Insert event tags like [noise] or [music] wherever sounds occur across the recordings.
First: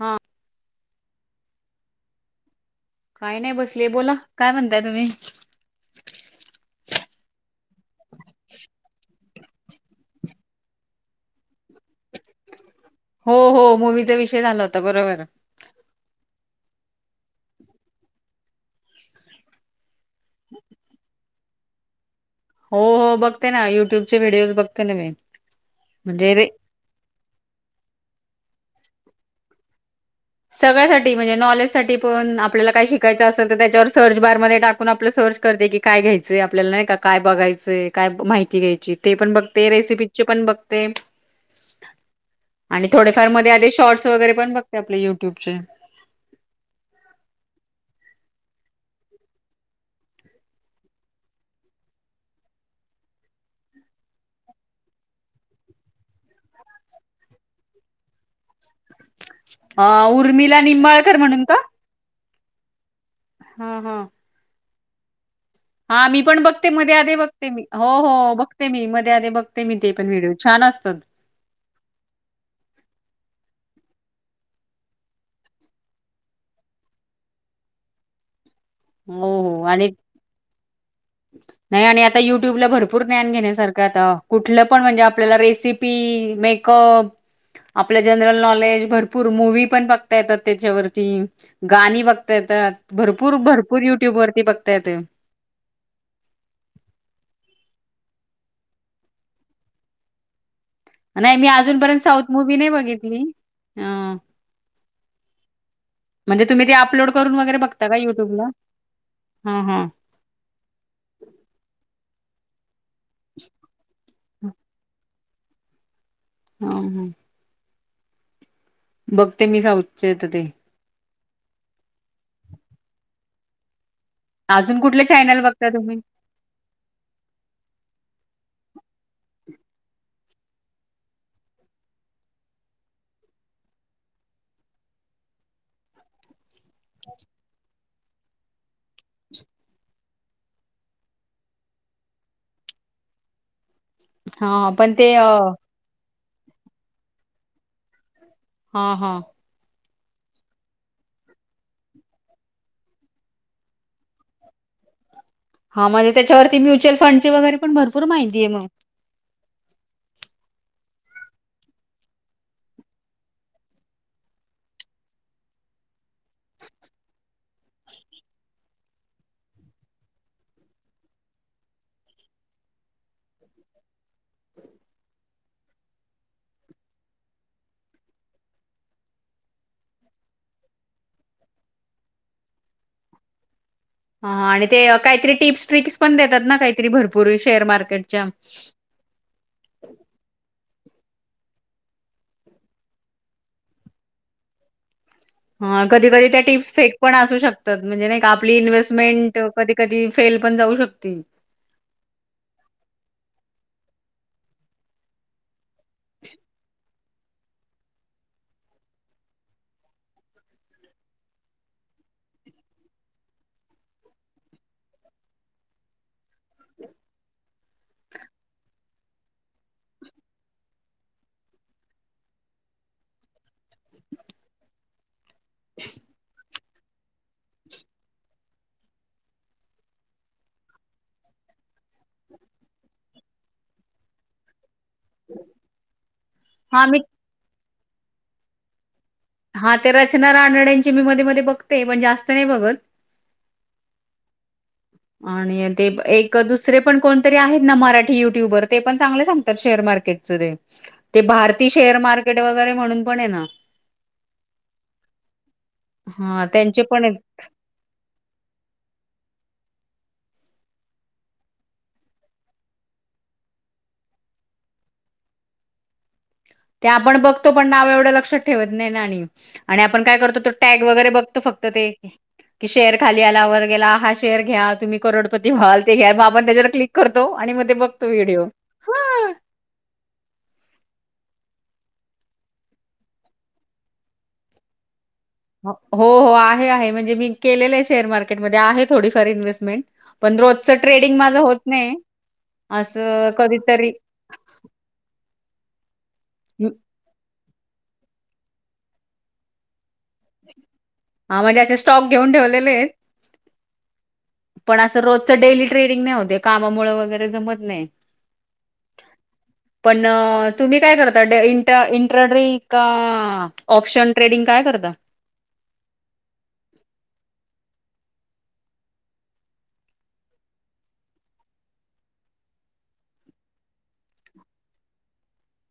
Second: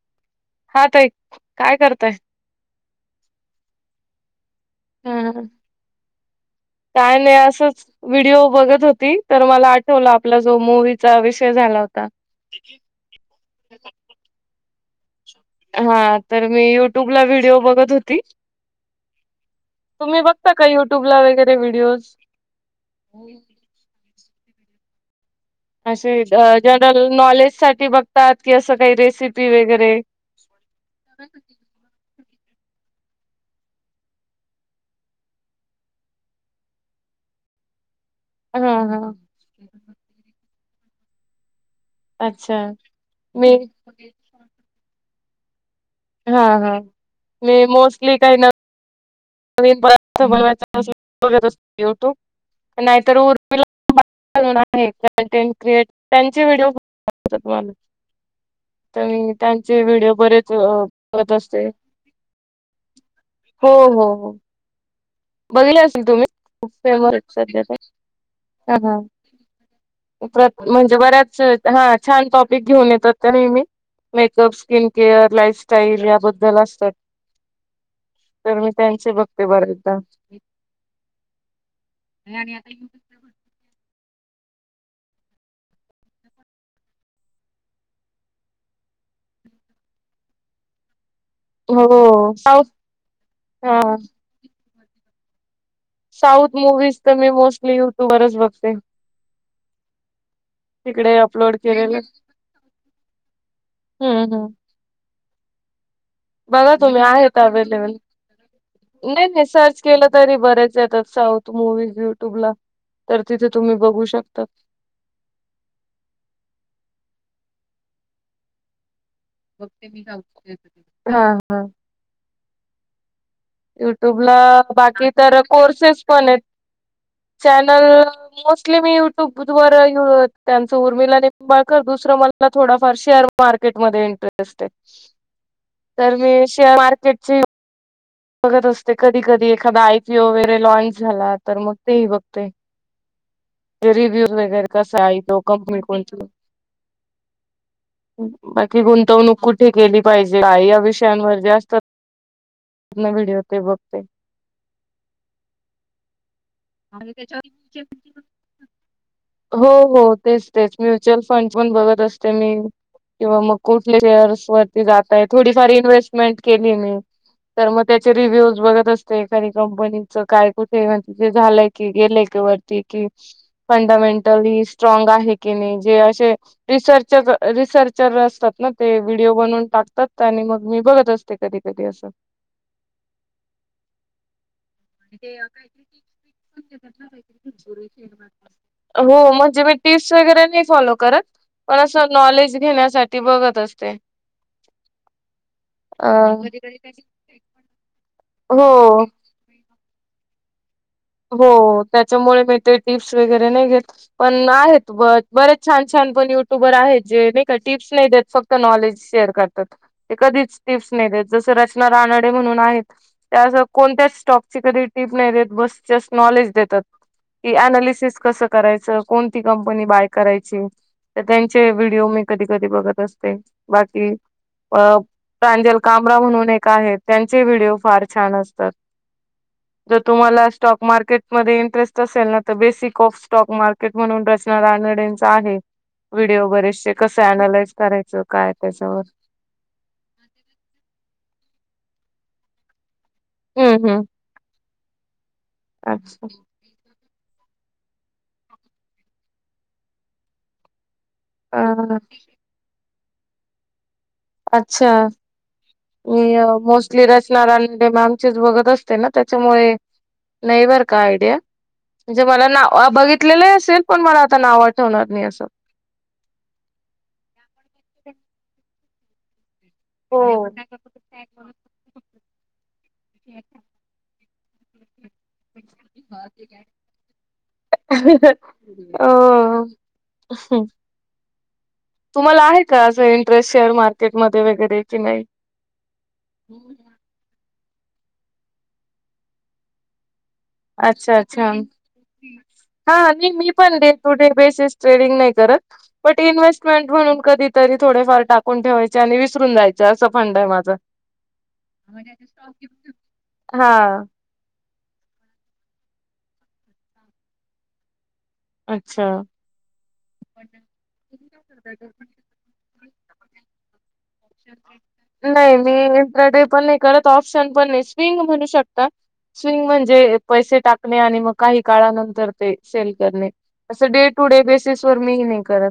हा हा ताई काय करताय? काय नाही बसले बोला. काय म्हणताय तुम्ही हा. काय नाही असच व्हिडिओ बघत होती तर मला आठवलं आपला जो मूवीचा विषय झाला होता. हो हो मूवीचा विषय झाला होता बरोबर हा तर मी युट्यूबला व्हिडिओ बघत होती. तुम्ही बघता का युट्यूब ला वगैरे व्हिडीिओज हो हो बघते ना युट्यूबचे व्हिडिओज बघते ना मी असे म्हणजे रे जनरल नॉलेज साठी बघतात की असं काही रेसिपी वगैरे सगळ्यासाठी म्हणजे नॉलेज सा पण आपल्याला काय शिक शिकायच असेल तर त्याच्यावर सर्च बार मध्ये टाकून आपलं सर्च करते की काय घ्यायचय आपल्याला नाही काय बघायचं. काय माहिती हा घ्यायची हा. ते पण बघते रेसिपीचे पण बघते. अच्छा आणि थोडेफार मी मध्ये आध शॉर्ट्स वगैरे पण बघते आपले युट्यूबचे हा हा मी मोस्टली काही ना. नन नाहीतर उर्ला [unintelligible] आहे कटेंट क्रिएट त्यांचे व्हिडिओ ख तुम्हाला [unintelligible] तर म त्यांचे अ व्हिडिओ बरेच उर्मिला निंबाळकर करत म्हणून का असते. हो हा हा हो हो बघितले हा असतील मी तुम्ही? पण बघते खूप मध्ये फेमस आधी आहेत बघते सध्या मी ते. हो हो बघते हा मी हा मध्ये आधे बघते मी ते पण व्हिडिओ. छान असतात म्हणजे बऱ्याच हा छान टॉपिक घेऊन येतात त्या नेहमी मेकअप स्किन केअर लाईफस्टाईल याबद्दल असतात. तर मी त्यांचे हो बक्ते हो बर. आणि नाही आणि आता युट्युब ला भरपूर ज्ञान घेण्यासारखं कुठ पण म्हणजे आपल्याला रेसिपी मेकअप आपल्या जनरल नॉलेज भरपूर मूव पण पाघता येतात त्याच्यावरती गाणी हो बघता येत साऊथ भरपूर हा भरपूर युट्यूब वरती बघता येत. साऊथ मुूवीज तर मी मोस्टली युट्युब वरच बघते. तिकडे नाही मी अपलोड अजूनपर्यंत केलेलं साऊथ मूवी नाही बघितली अ हम्म हम्. म्हणजे ते बघा तुम्ही अपलोड करून आहेत वगैरे बघता अवेलेबल का युट्यूबला नाही नाही हा हा सर्च केलं तरी बरेच येतात साऊथ मव्य तुबला तर तिथे तुम्ही बघू शकता. हम हम. बघते मी साऊथ च्या इथं ते हा हा युट्यूबला अजून कुठले बाकी तर चॅनल बघता तुम्ही? कोर्सेस पण आहेत. चॅनल मोस्टली मी युट्यूब वर त्यांचं उर्मिला निंबाळकर दुसरं मला थोडाफार शेअर मार्केटमध्ये इंटरेस्ट आहे तर मी शेअर मार्केटची बघत असते. कधी कधी एखादा आयपीओ वगैरे लॉनच झाला तर मग तेही बघते. [inaudible] रिवीह्यू वगैरे हां, पण कसा ते आहे अ तो कंपनी कोणती बाकी हां, हां. गुंतवणूक कुठे केली पाहिजे. काय या विषयांवर जास्त व्हिडिओ ते बघते. हा म्हणजे त्याच्यावरती म्युच्युअल आणि फंड ची वगैरे पण भरपूर त्याच्यावर माहिती आहे मग, हो हो तेच तेच म्युच्युअल फंड पण बघत असते मी. किंवा मग कुठल्या शेअर्स वरती जाताय थोडीफार इन्व्हेस्टमेंट केली मी तर मग त्याचे रिव्ह्यूज बघत असते एखाद्या कंपनीच काय कुठे म्हण झालं की गेले क वरती की फंडामेंटली स्ट्रांग आहे की नाही जे असे, रिसर्चर असतात ना ते व्हिडीओ बनून टाकतात आणि मग मी बघत असते. कधी कधी असं हा आणि ते काहीतरी ते टिप्स ट्रिक्स पण देतात ना टिप्स काहीतरी ना भरपूर शेअर भरपूर मार्केटच्या मार्केट हो म्हणजे मी टिप्स वगैरे नाही फॉलो करत पण अस नॉलेज घेण्यासाठी बघत असते. हं अ कधी कधी त्या टिप्स फेक पण असू शकतात. म्हणजे नाही आपली हो इन्व्हेस्टमेंट कधी कधी फेल पण जाऊ शकतो. हो त्याच्यामुळे मी ते टिप्स वगैरे नाही घेत पण आहेत ब बरेच छान छान पण युट्युबर आहेत. जे नाही का टिप्स नाही देत फक्त नॉलेज शेअर करतात एखादी टिप्स नाही देत जसं रचणारा मराठी म्हणून आहेत त्याचा कोणत्याच टॉपची कधी टीप नाही देत बस. जास्त नॉलेज देतात. की अनालिसिस कसं करायचं. कोणती कंपनी बाय करायची. तर त्यांचे व्हिडिओ मी कधी कधी बघत असते बाकी अ सांजल कामरा म्हणून एक आहे. त्यांचे व्हिडओ फार छान असतात. जर तुम्हाला स्टॉक मार्केटमध्ये इंटरेस्ट असेल ना तर बेसिक ऑफ स्टॉक मार्केट म्हणून रचना रानडेंचा आहे व्हिडिओ हां, बरेचसे मी कसे अनालाइज करायचं काय त्याच्यावर हा ते रचना रानडे यांची मी मध्ये मध्ये बघते पण जास्त नाही बघत. हम्म हम्म आणि ते अच्छा एक दुसरे पण कोणते आहेत ना. मराठी युट्युबर ते पण चांगले सांगतात शेअर मार्केटच ते ते भारती अ शेअर मार्केट वगैरे म्हणून पण आहे ना. अच्छा मी हा त्यांचे पण मोस्टली आहेत रचना रानडे मॅमचेच बघत असते ना. त्याच्यामुळे नाही बर का आयडिया म्हणजे मला नाव बघितलेलं असेल पण मला आता नाव आठवणार नाही असं. ते आपण बघतो पण नाव एवढं लक्षात ठेवत नाही ना आणि आणि आपण काय करतो हो. तो टॅग वगैरे बघतो फक्त ते कि शेअर खाली आला व गेला हा. शेअर घ्या तुम्ही करोडपती व्हाल. हे बाबा क्लिक करतो आणि बघतो मग ते व्हिडिओ हा हो तुम्हाला आहे का असं इंटरेस्ट शेअर मार्केटमध्ये वगैरे कि नाही? हो हो आहे आहे. म्हणजे मी केलेलं आहे शेअर मार्केटमध्ये आहे थोडीफार इन्व्हेस्टमेंट पण रोजचं ट्रेडिंग अच्छा माझं अच्छा. होत नाही हा नाही असं मी पण डे कधीतरी टू डे बेसिस ट्रेडिंग नाही करत. बट इन्स्टमेंट म्हणून कधी तरी थोडेफार टाकून ठेवायचे आणि विसरून जायचे. असा फंडा आहे माझा हा म्हणजे असे स्टॉक घेऊन ठेवलेले आहेत [unintelligible] हा.. पण असं रोजचं डेली ट्रेडिंग नाही होतंय कामामुळे वगैरे जमत नाही. अच्छा! पण तुम्ही काय करताय इंट्रडरी का? ऑप्शन ट्रेडिंग काय? करता? नाही मी इंट्राडी पण नाही करतं ऑप्शन पण नाही स्विंग म्हणू शकता. स्विंग म्हणजे पैसे टाकणे आणि मग काही काळानंतर ते सेल करणे असं डे टू डे बेस वर मी नाही करत.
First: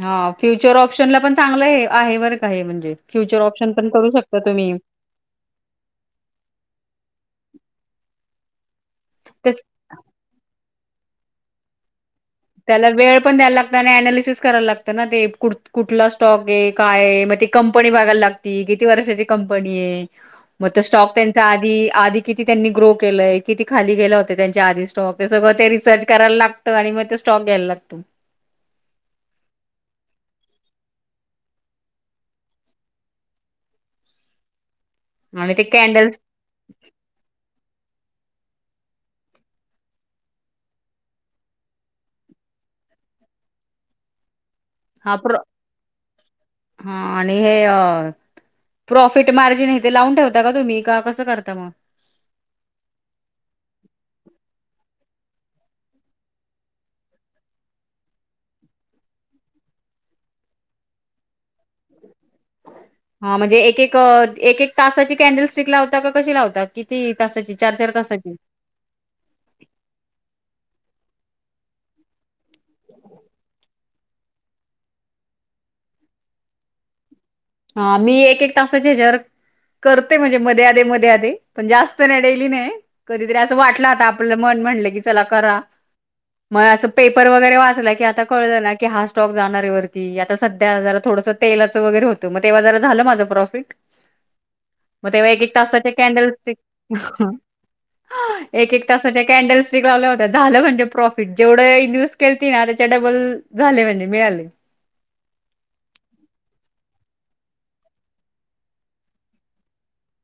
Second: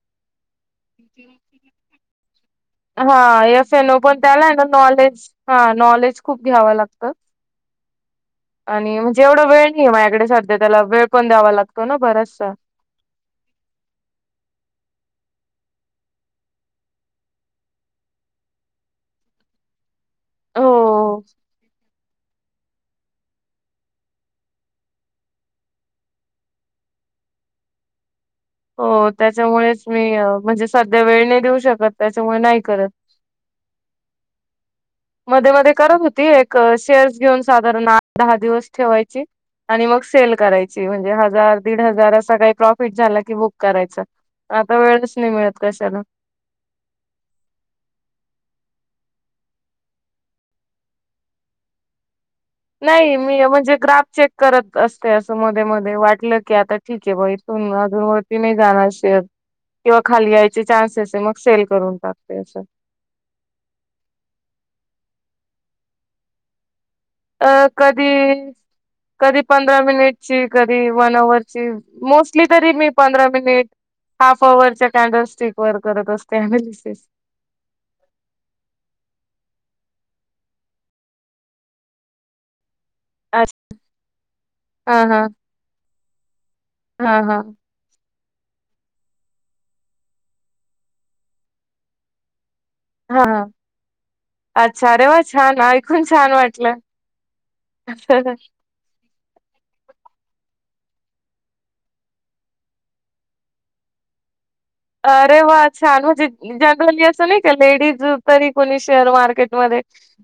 हा फ्युचर ऑप्शनला पण चांगलं आहे बरं का हे म्हणजे हा फ्युचर ऑप्शन एफ एलओ करू पण शकता त्याला आहे ना तुम्ही. नॉलेज हा नॉलेज खूप घ्यावं लागतं. आणि म्हणजे जेवढा तेच वेळ नाही आहे माझ्याकडे सध्या त्याला वेळ पण द्यावा लागतो ना बराच. त्याला वेळ पण द्यायला लागतं आणि अनालिसिस करायला लागत ना ते कु कुठला स्टॉक आहे काय? मग ते कंपनी बघायला लागती किती वर्षाची कंपनी आहे? मग तो स्टॉक हो त्यांचा आधी, आधी. किती त्यांनी ग्रो केलंय किती खाली गेलं होते, त्यांचे आधी स्टॉक ते सगळं ते रिसर्च करायला लागतं आणि मग स्टॉक घ्यायला लागते हो त्याच्यामुळेच मी म्हणजे सध्या, वेळ नाही देऊ शकत त्याच्यामुळे नाही करत. मध्ये आणि ते मध्ये करत कॅन्डल्स होती एक शेअर्स घेऊन साधारण आठ दहा दिवस ठेवायची आणि मग सेल करायची म्हणजे हजार दीड, हजार असा काही प्रॉफिट झाला की बुक करायचं. आता वेळच हा नाही प्र मिळत कशाला. हा आणि हे अ प्रॉफिट मार्जिन हे ते लावून ठेवता का तुम्ही? का कसं करता मग? नाही मी म्हणजे ग्राफ चेक करतं अस ते असं मध्ये मध्ये वाटलं की आता ठीक आहे ब इथून अजून वरती नाही जाणार शेअर, किंवा खाली यायचे चान्ससेस आहे मग. सेल करून टाकते असं. हा म्हणजे एक एक एक एक तासाची कॅन्डल स्टिक लावता का कशी लावतात? अ कधी कधी पंधरा मिनिटची. कधी वन अवरची मोस्टली तरी मी पंधरा मिनिट. हाफ अवरच्या कॅन्डल स्टिकवर करत असते अमलिसिस. हा मी एक एक तासाच्या हेच्यावर कर ते म्हणजे मध्ये आधे, मध्ये आधे पण जास्त नाही डेली नाही. कधीतरी हा असं वाटलं आता आपलं मन म्हटलं की हा चला करा? मग असं हा पेपर हा वगैरे वाचलं की आता, कळलं ना की हा स्टॉक जाणारे वरती आता सध्या जरा थोडं तेलाचं वगैरे होतं. मग तेव्हा जरा झालं हा माझं हा प्रॉफिट. अच्छा अरे मग वा तेव्हा एक एक छान तासाचे ऐकून कॅन्डल छान स्टिक वाटलं एक एक तासाच्या कॅन्डल स्टिक लावल्या होत्या झालं म्हणजे. प्रॉफिट जेवढं इन्व्स्ट केलतं ना त्याच्या डबल झालं म्हणजे मिळाले. अरे! वा! छान! ! म्हणजे जनरली असं नाही का लेडीज तरी कोणी शेअर मार्केटमध्ये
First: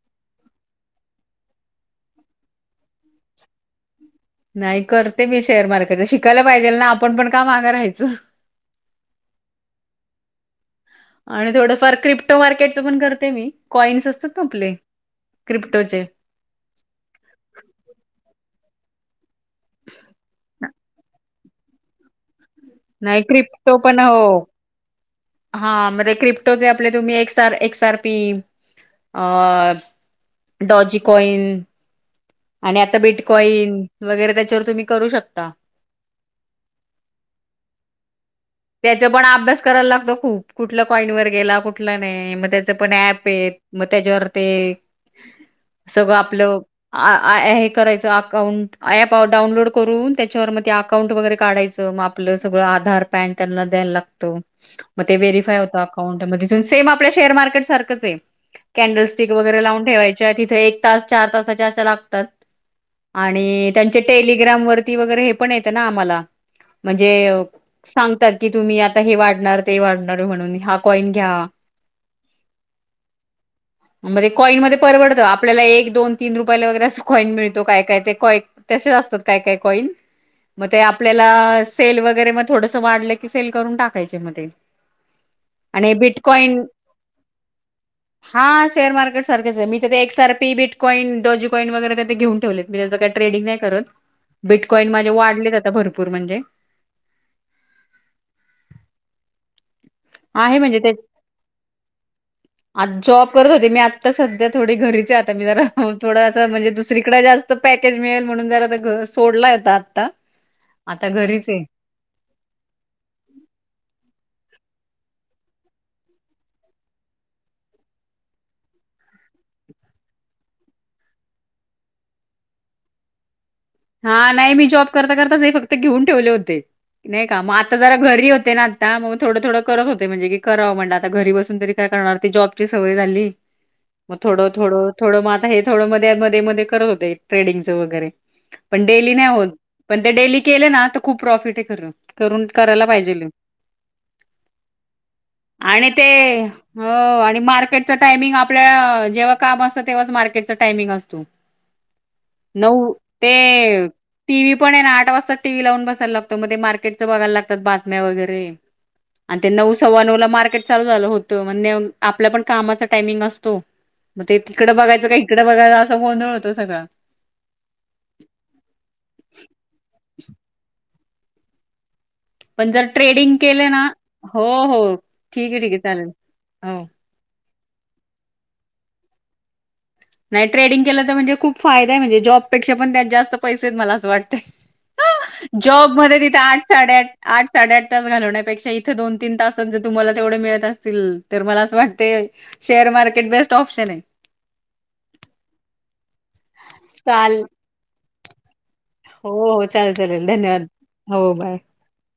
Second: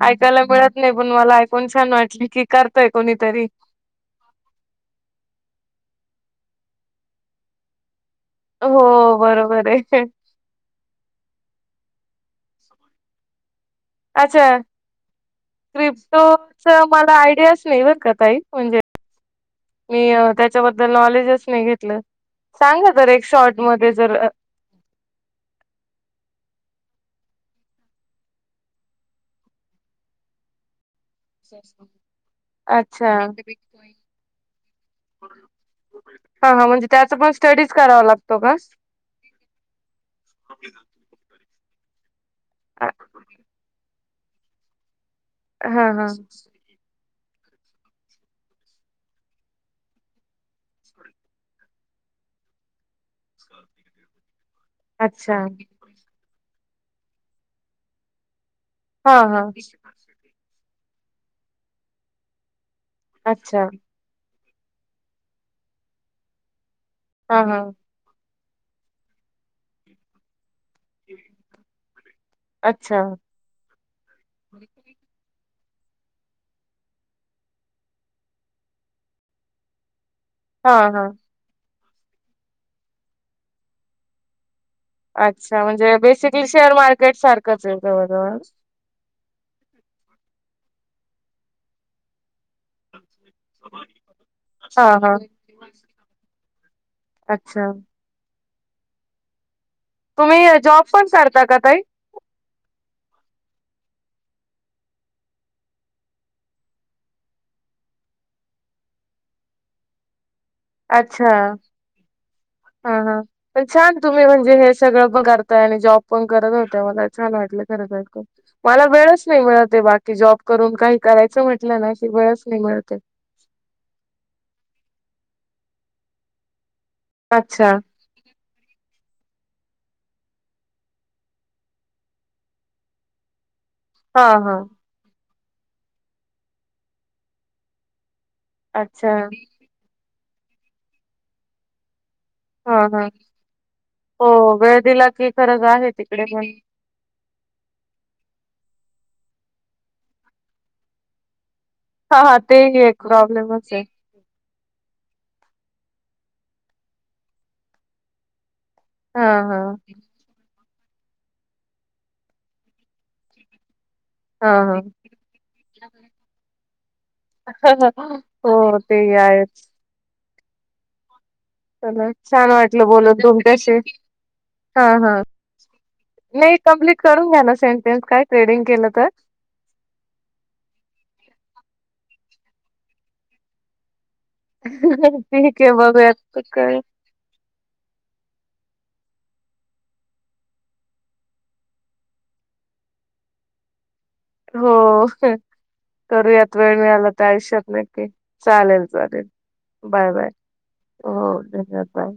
ऐकायला मिळत नाही पण मला ऐकून छान वाटलं की करतंय कोणीतरी? नाही करते मी शेअर मार्केट शिकायला पाहिजेल ना आपण पण का मागं राहायचं हो बरोबर आहे. आणि थोडंफार क्रिप्टो मार्केटचं पण करते मी कॉइन्स असतात ना अच्छा आपले क्रिप्टोचे क्रिप्टोच मला आयडियाच नाही बर का ताई म्हणजे मी त्याच्याबद्दल नॉलेजच नाही घेतलं. सांगा तर नाही एक शॉर्ट क्रिप्टो मध्ये पण जर हो हा म्हजे क्रिप्ट तुमरी कॉइन आणि आता अच्छा बीटकॉईन वगैरे त्याच्यावर तुम्ही करू शकता. हा हा म्हणजे त्याच पण स्टडीज करावा लागतो का? त्याचा पण अभ्यास करायला लागतो खूप कुठल्या कॉईन वर गेला, कुठला नाही म त्याच अ, पण ऍप आहे मग त्याच्यावर ते हा हा. सगळं आपलं आ ऍ ॲ हे करायचं अकाउंट ऍप डाउनलोड करून, त्याच्यावर मग ते अकाउंट वगैरे काढायचं मग आपलं सगळं आधार, पॅन त्यांना द्यायला लागत मगं ते अच्छा व्हेरिफाय होतं अकाउंट मध्ये. सेम आपल्या शेअर मार्केट सारखंच आहे कॅनडल, हा स्टिक हा वगैरे लावून ठेवायच्या तिथे एक चार तास असे लागतात अच्छा आणि त्यांचे टेलि ग्राम वरती वगैरे हे पण येत ना आम्हाला म्हणजे हा हा सांगतात की तुम्ही आता हे वाढणार ते वाढणार म्हणून हा कॉइन घ्या. अच्छा. मग ते कॉइनमध्ये परवडत आप आपल्याला एक दोन तीन रुपयाला वगैरे अस कॉईन मिळतो काय काय कॉय तसेच असतात काय काय कॉइन. मग हा ते हा आपल्याला सेल वगैरे मग थोडस वाढलं की सेल करून टाकायचे मग ते. अच्छा आणि म्हणजे बेसिकली बिटकॉईन शेअर मार्केट सारखंच आहे जवजवळ. हा शेअर मार्केट सारखच आहे मी ते एसआरपी, बिटकॉइन, डोजीकॉईन वगैरे तेे घेऊन ठेवले मी त्या ट्रेडिंग नाही करत, हा बिटकॉईन माझे हा वाढलेत आता भरपूर म्हणजे. अच्छा. आहे तुम्ही म्हणजे जॉब ते पण करता का ताई आता जॉब करत होत मी आता सध्या थोडी घरीचे आता मी जरा थोडंं म्हणजे दुसरीकडे जास्त पॅकेज मिळेल म्हणून ज सोडला येत आता. अच्छा घरीच आहे. हा हा पण छान तुम्ही म्हण हे सण जॉ पण करत होत म छान वाट मला वेळच नाही बा जॉब करून काही करायच म्हटलं ना क वेळच नाही मिळते हा नाही मी जॉब करता करताच हे फक्त घेऊन ठेवले होते. नाही का मग अच्छा आता जरा घरी होते ना आता मग थोडं थोडं करत होते म्हणजे की कराव म्हणे आता घरी बसून तरी काय करणार ती जॉबची सवय झाली. मग हा थोडं हा थोडं थोडं मग आता हे थोडं मध्ये मध्ये मध्ये करत होते ट्रेडिंगच वगैरे. पण अच्छा डेली नाही होत पण ते डेली केले ना तर खूप प्रॉफिट आहे खरं. [unintelligible] करून हा करायला हा पाहिजेल हे. हो वेळ दिला की खरंच आहे आणि ते तिकडे पण हो आणि मार्केटच टायमिंग आपल्या जेव्हा काम असत तेव्हाच मार्केटचा टायमिंग असतो. हा हा ते एक प्रॉब्लेम. T V. पण आहे ना आठ वाजता टीव्ही लावून बसायला लागतो मध्ये मार्केटं बघायला लागत्यात वगैरे हा आणि ते हा नऊ सव्वा नऊ ला मार्केट चालू झाल होत म्हण आपल्या पण कामाचा टायमिंग असतो. मग ते हा तिकड हा बघायचं का इकडं बघायला असं गोंधळ होतो सगळा. हो ते ही आहेच. [inaudible] चला छान पण जर वाटलं बोलुन ट्रेडिंग केलं तुमच्याशी. ना हो हो हा हा ठीक आहे ठीक आहे चालेल नाही हो. कमप्लीट करून घ्या ना सेंटेनस काय थ्रेडिंग केलं तर नाही पेक्षा पण त्यात जास्त पैसेच मला अस वाट ठीक आहे जॉब मधे तिथे आठ बघूयात. साडे आठ साडे आठ तास घालवण्यापेक्षा इथे दोन तीन तासात जर तुम्हाला तेवढे मिळत असतील तर मला असं वाटतेय शेअर मार्केट बेस्ट ऑप्शन आहे. हो करूयात वेळ मिळाला त्या चाल आयुष्यात नक्की चालेल. हो हो चालेल बाय चालेल बाय धन्यवाद हो बाय. धन्यवाद बाय.